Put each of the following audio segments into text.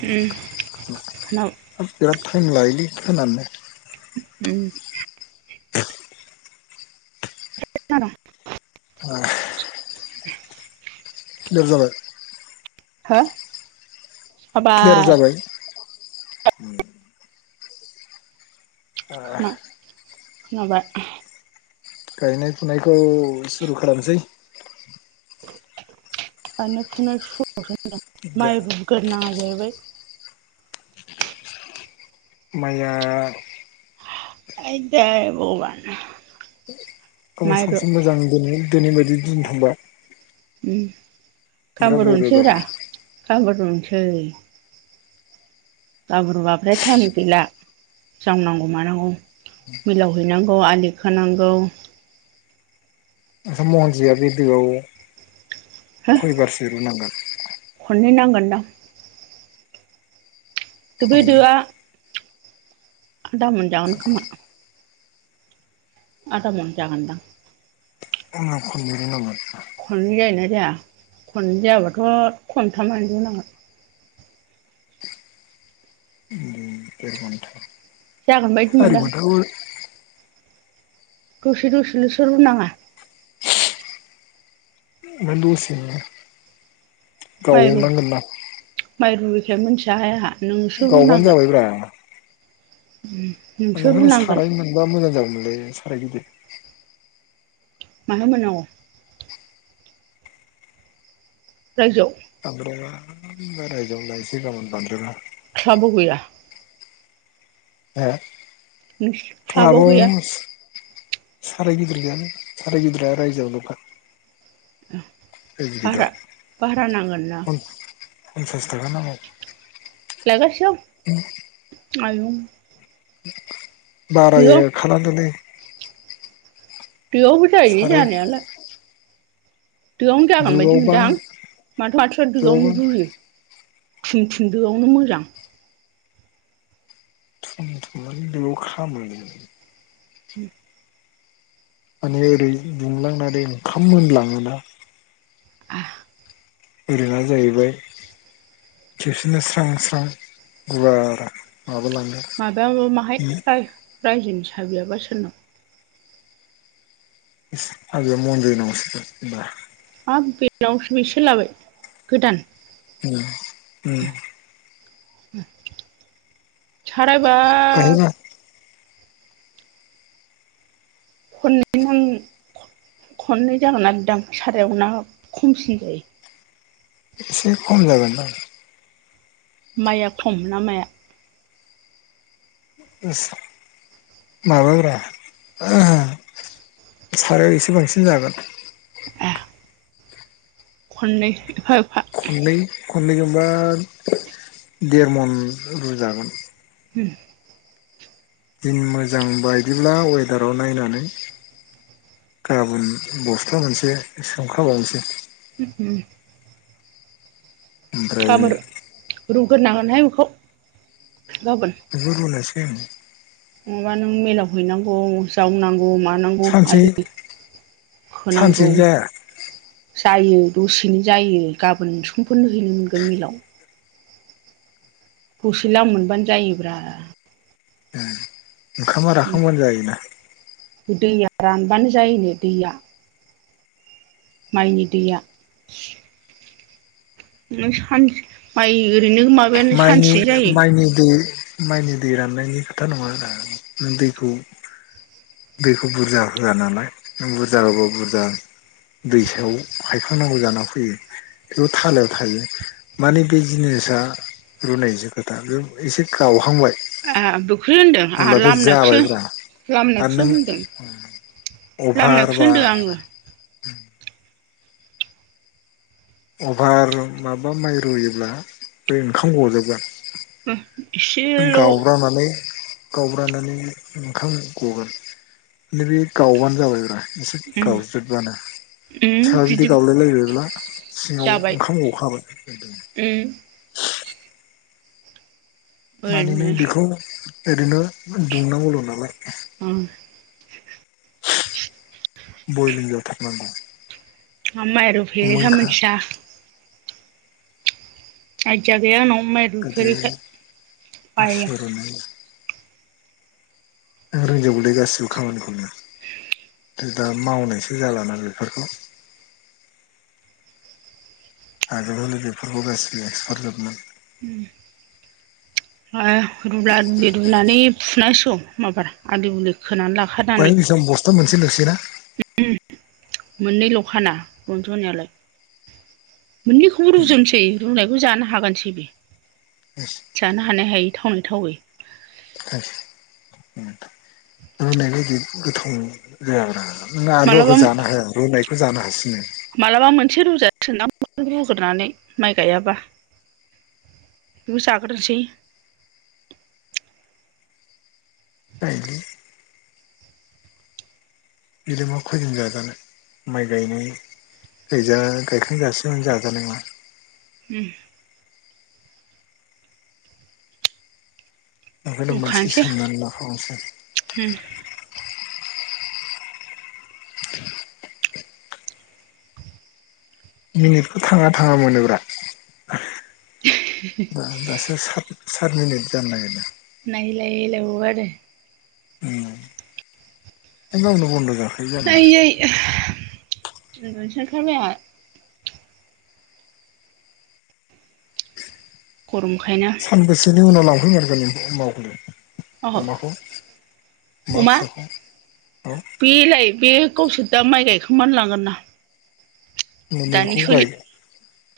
खोना बिराद थाइम लायोलै खोनानोनो। उम। थारा अ लेर जाबाय। हो [inaudible] क्लियार हाबाय। जाबाय [inaudible] खोना-खोनाबाय। गायनाय फुनायखौ सुरु खालामसै। गायनाय फुनाय सुरु [unintelligible] माइ फोग्रोनांगो जाहैबाय। माया आयदै बगबान। गाबोन सानसे मोजां दिनै दिनै बायदि दिन थांबा। उम गां बिराद बरिया बुरुनोसै ब्रा जागौमोन गां बुरुनोसै। गाबुरुवाफ्रा थालिद गैला। जावनांगौ मानांगौ मिलाव हैनांगौ आलि खोनांगौ। ओंखाम महनसेया बे दोआव हो खयबारसो रुनांगोन? खननै नांगोनदां। दो बै खननै दोआ आदा मोनजागोन खोमा। आदा मन जागोन दां। [unintelligible] खननै जायोना जाया खननै जायाबाथ' खमथामानो रुनांगोन। बिदिनो देर घन्टा। जागोनबायदि सारि मोनदों आं। घन्टाखौ दसे दसेल'सो रुनाङा। मा दसेनो [inaudible] माइ रु गावनांगोन ना? माइ रुयैखाय मोनथिया हाय आंहा नोंसो गावबानो रुनांगोन। नोंसो ओंखायनो रुनांगोन साराय मोनबा मोजां जागौमोनलै साराय गिदिर। माहाय मोननांगौ? रायजोआव बांद्राया बे गाबोन रायजोआवनो लायनोसै गाबोन बांद्रायबा। ख्लाबाव गैया? एह। नोंसिन क्लाबाव गैया? साराय गिदिर गैयानो साराय गिदिरा रायजोआव दंखा [unintelligible] दं भारा भारा नांगोन ना फन फनसास टागा नामाव लागासेआव आयु। बारायो खाना दोनदै। बेयावबो जायो साराय जानायालाय। दोआवनो जागोन बायदि दोआवबा मोनदां माथो मान्थ्रिफा दोआवबा दोआवनो रुयो। थुन थुन दोआवनो मोजां। मानो दोआव खामोलै। [unintelligible] माने ओरै दुंलांनानै ओंखाम मोनलाङोना। आ। ओरैहाय जाहैबाय खेबसेनो स्रां स्रां गुवार माबालाङो माबायावल माहाय आय रायजोनि साबियाबा सोरनाव। साबिया [unintelligible] हाब बेनाव बेसो लाबाय गोदान? [unintelligible] उम बाहायबा सारायबाब खननै हांनो खननै जागोननादां सारायाव ना खमसिन जायो? एसे खम जागोन दां। माया खम ना माइआ? उस माबाब्रा [unintelligible] सारायाव एसे बांसिन जागोन। ए खननै फाब खननै खननैजोंबा देरमन रुजागोन। उह। दिन मोजां बायदिब्ला वेदाराव नायनानै गाबोन बस्ता मोनसे सोमखाबावनोसै। ओमफ्राय गोरनांगोनहाय बेखौ। जरुलायासैमोन। अबावबा नों मेलाव हैनांगौ जावनां गौ मानांगौ सानसे आलि खोनांगौ। सानसेनो जाया जायो दसेनो जायो गाबोन समफोरनो हैनो मोनगोन मिलाव। दसे लाम मोनबानो जायोब्रा। ओ ओंखामा राखांबानो जायोना। दैया रानबानो जायोनो दैया। माइनि दैया। नों सान माइ ओरैनो माबायानो माइनि सानसेनो ओ जायो माइनि दै माइनि दै राननायनि खोथा नङारा नों दैखौ दैखौ बुरजा होआ नालाय नों बुरजा होबा बुरजा दैसायाव हायखांनांगौ जाना फैयो थेवबो थालायाव थायो। माने बे जिनिसा रुनायजों खोथा बे एसे गावहांबाय ए बेखौसो होनदों आंहा अब्ला बे लामनायखौसो जाबायब्रा आरो लामनायखौसो नों होनदों अभार लामनायखौसो बा होनदों आङो अभार माबा माइ रुयोब्ला बै ओंखाम गजोबगोन। [inaudible] एसेल' उम गावब्रानानै गावब्रनानै ओंखाम गगोन नैबे गावबानो जाबायब्रा। एसे गावज्रिदबानो उम सायाव जुदि बिदि गावलायलायबायब्ला सिङाव जाबाय ओंखाम गखाबाय। [inaudible] उम माने नों ओरैनो बेखौ ओरैनो दुंनांगौल' नालाय उम बयलिं जाथारनांगौ मा माइ रुफेरिहाय मोनखा मोनथिया। आयदिया गैया आंनाव माइ गोदो रुफेरैखाय बायो आं। आसु रुनाय आं रोंजोबगौलै गासिबो खामानिखौनो। दा मावनायसो जालाना बेफोरखौ आगोलावलाय बेफोरखौ गासिबो एक्सफार्टजोबमोन। [inaudible] ओ रुला-रुलि रुनानै फुनां सिगौ माबार आलि-उलि खोनानै बाहाय लाखानानै। बेसेबां बस्था मोनसे लुसैना मोननैल' खाना रनज'नायालाय मोननैखौबो रुजोबनोसै। रुनायखौ जानो हागोनसै बे! जानो [inaudible] हानाय हायै थावनाय थावै [unintelligible] रुनाय बायदि गोथाव जायाब्रा नों [unintelligible] मालाबा जाना हाया रुनायखौ जानो हासिनो। [unintelligible] रुग्रोरनै माइ गायाबा बेखौ जाग्रोनोसै। जायोलै। बिलाय मा खैदिन जाजानो माइ गायनाय गायजा गायखांजासिमानो जाजानाय नङा। उम ओंखायनो मोनसे रुखानोसै सोंनानै लाखाबावसै उम [inaudible] मिनिटखौ थाङा थाङा मोनोब्रा दा दासो सात साट मिनिट जानो नागिरदों। नायलाय लायबावो आरो। उम। ओ गावनो बन्द' जा आयै आह उन्दुनोसो ओंखारबाय आंहा। [unintelligible] सानबैसेनि उनाव लांफैमारगोन नों अह अमाखौलाय अमाखौ? अमा? औ बेलाय बे गावसोर दा माइ गायखां- बानो लांगोन ना। दानि मोननैखौबो सोलि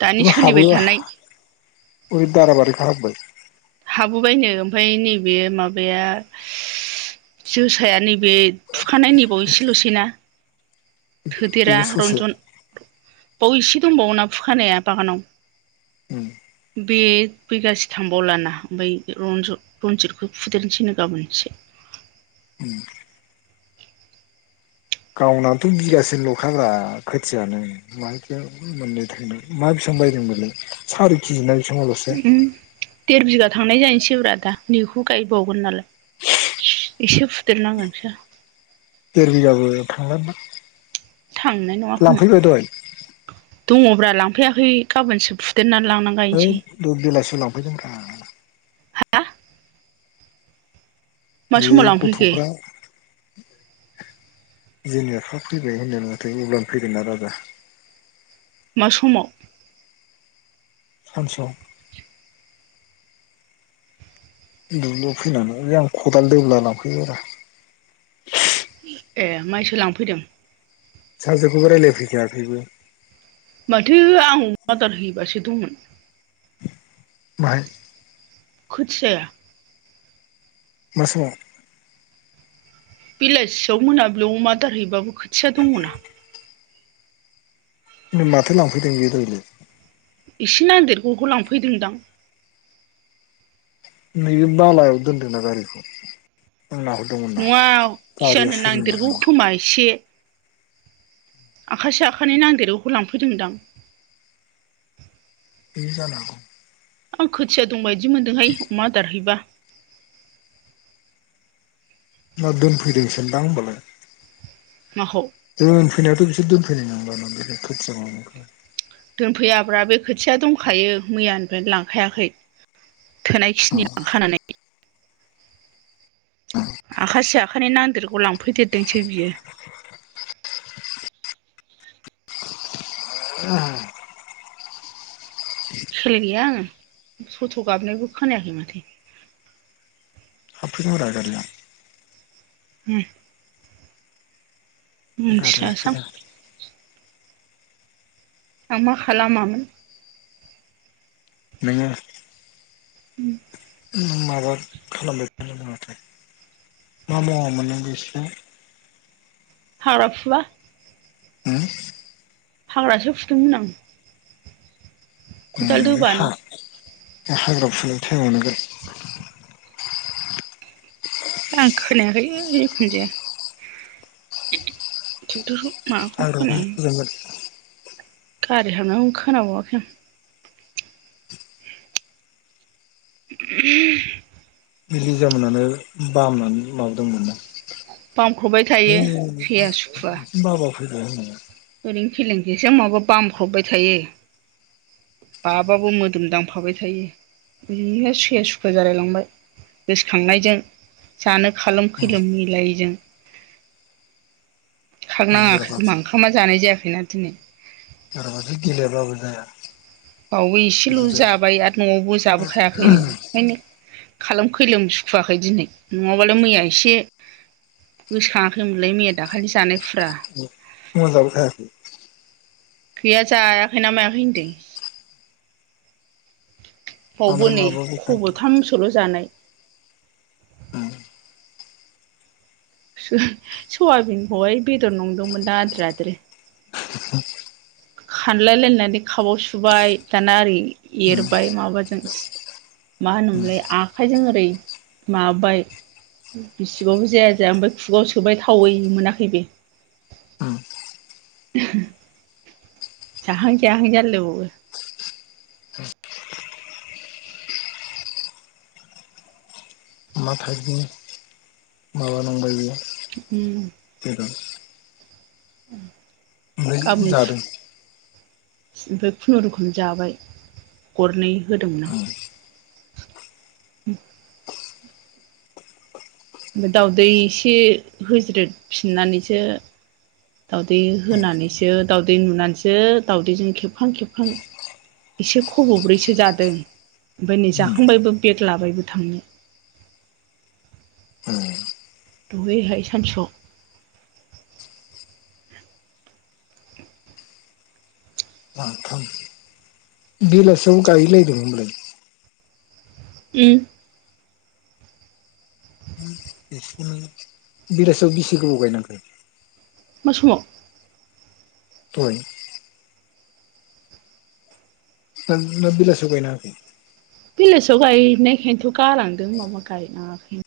दानि बेखौ हाबो सोलिबाय थानाय [inaudible] ओइ दाराबारिखौ हाबोबाय? हाबोबायनो ओमफ्राय नैबे माबाया जोसाया नै- बे फुखानाय नैबाव एसेल'सैना थोदेरा बेबो ससे र'न्जन बाव इसे दंबावोना फुखानाया बागानाव। उम। बे बिगासे थांबावलाना बै रनज'-रनजितखौ फुदेरनोसैनो गाबोन एसे। उम गावनाथ' बिगासे ल'खा ब्रा खोथियानो माहायथो मोननो थोनो मा बि- सां बायदोंमोननो सारि किजिना ओम देर बिगा थांनाय जाहसै ब्रा आ दा नैखौ गायबावगोन नालाय। एसे फुदेरनांगोनसो। देर बिगाबो थांलादां थांनाय नङा खोमा दङबा लांफैयाखै गाबोनसो फु है दहाय बेलासियाव लांफैदों रा आ बे समाव लांफैखो गथ'फ्रा जोंनि आफा फैबाय होननायानो माथो अब्लानो फैगोना राजा मा समाव? सानसु आव दुब्लिुयाव फैनानै आं खदाल दोब्ला लांफैबाय रा ए माइसो लांफैदों? सानजोफुआवबो रायलायफैखायाखैबो माथो आं अमा आदार हैबासो दंमोन बाहाय। खोथिआया मा समाव। बेलासियाव मोनाब्लियाव अमा दारहैबाबो खोथिया दङ ना। ओमबा माथो लांफैदों बियो दहायलाय। एसे नांदेरगखौ लांफैदोंदां। नैबे बालायाव दोनदोंना गारिखौ आं नाहरदोमोनना नङा गारिया खिजानो सोरनि माय नांदेरगौ नामा‌ खोमा आखायसे आखायानैै नांदिगौखौ लांफैदोंदां बिदिनो जानो हागौ। आं खोथिया दं बादि मोनदोंहाय अमा आदारहैबा। ना दोनफैदोंसोनदां होमबालाय माखौ दोनफैनायाथ' बिसोर दोनफैनाय नंला दां बे खोथिया माबाखो। दोनफैयाब्रा बे खोथिया दंखायो मैयानिफ्रायनो लांखायाखै। थोनायखिनिखो खानानै आखाायसे आखायनि नांदेरगौ लांफैदेरदोंसो बियो [unintelligible] [inaudible] खेल गैया आङो थथ' गाबनायबो खोनायाखै माथो हाबफैदों रा गारिया। ए। गारि मिथियासां हाबफैदों आं मा खालामामोन नोङो। उम नों माबा खालामबाय नाङाथाय मा मावामोन नों बेसोर हाग्रा फुबा हाग्रासो फुदोंमोन आं। खदाल दोबा नों। बे हाग्राायाव फुनाय टाइमाव नोगोर आं खोनायाखै जिखुन जाया ट्रेक्टरखौ माबाखौ हाग्राखौनो खोनायाखै फुदोंमोन गारि हाबनाय खौनो खोनाबावाखै आं। [unintelligible] [inaudible] लिजाम मोननानै बामनानै माबादोंमोन दा बामख्रबबाय थायो फैया सुखुवा बाबा फैदों ओरैनो खेलें खेसें माबो बामख्रबबाय थायो बाबाबो मोदोमदांफाबाय थायो बिनिखायनो सैया सुखुवा जालायलांबाय गोसोखांनायजों जानो खालामोम खैलोम मिलायैजों [inaudible] खांख नाङाखै जेरावबा खोमा जानाय जायाखैना दिनै सोरबाथो गेलेयाबाबो जाया बावबो एसेल' जाबाय आरो न'आवबो जाबोखायाखैनो ओंखायनो खालाम खैलोम सुखुवाखै दिनै नङाबालाय मैया एसे गोसोखाङाखैमोनलाय मैया दाखालि जानाय फुङाव जाबो खायाखै गैया जायाखैना मायाखै होनदों बावबो बांद्राय नै माबाबो थायाखै खब'थामसोल' जानाय ओ सयाबिनखौहाय बेदर नंदोंमोन दा आद्रि आद्रि खानलायलायनानै खाबाव सुबाय दाना ओरै एरबाय माबाजों मा होनोमोनलाय आखाइजों ओरै माबाय बिसिबाबो जाया जाया ओमफ्राय खुगायाव सोबाय थावै मोनाखै बे उम [inaudible] जाहां जायाहां जालाय लायबावो मा थाइबनि माबा नंबाय बे उम ओमफ्राय [unintelligible] जादों ओमफ्राय खुनुरुखुम जाबाय गरनै होदोंमोन आं उम ओमफ्राय दावउदै एसे होज्रदफिननानैसो दाउदै होनानैसो दावदै नुनानैसो दाउदैजों खेबखां खेबखां एसे खब'ब्रैसो जादों ओमफ्राय नै जाखांबायबो बेग लाबायबो थांनो [inaudible] दहैहाय सानसुआव बिलासिङावबो गायलायदों होमबालाय उम बेलासिआव बेसे गोबाव गायनांखो मा समाव दहाय ना ना बिलासो गायनांङाखै बिलासिङाव गायनायखायनोथ' गालांदों माबा गायनाङाखैनो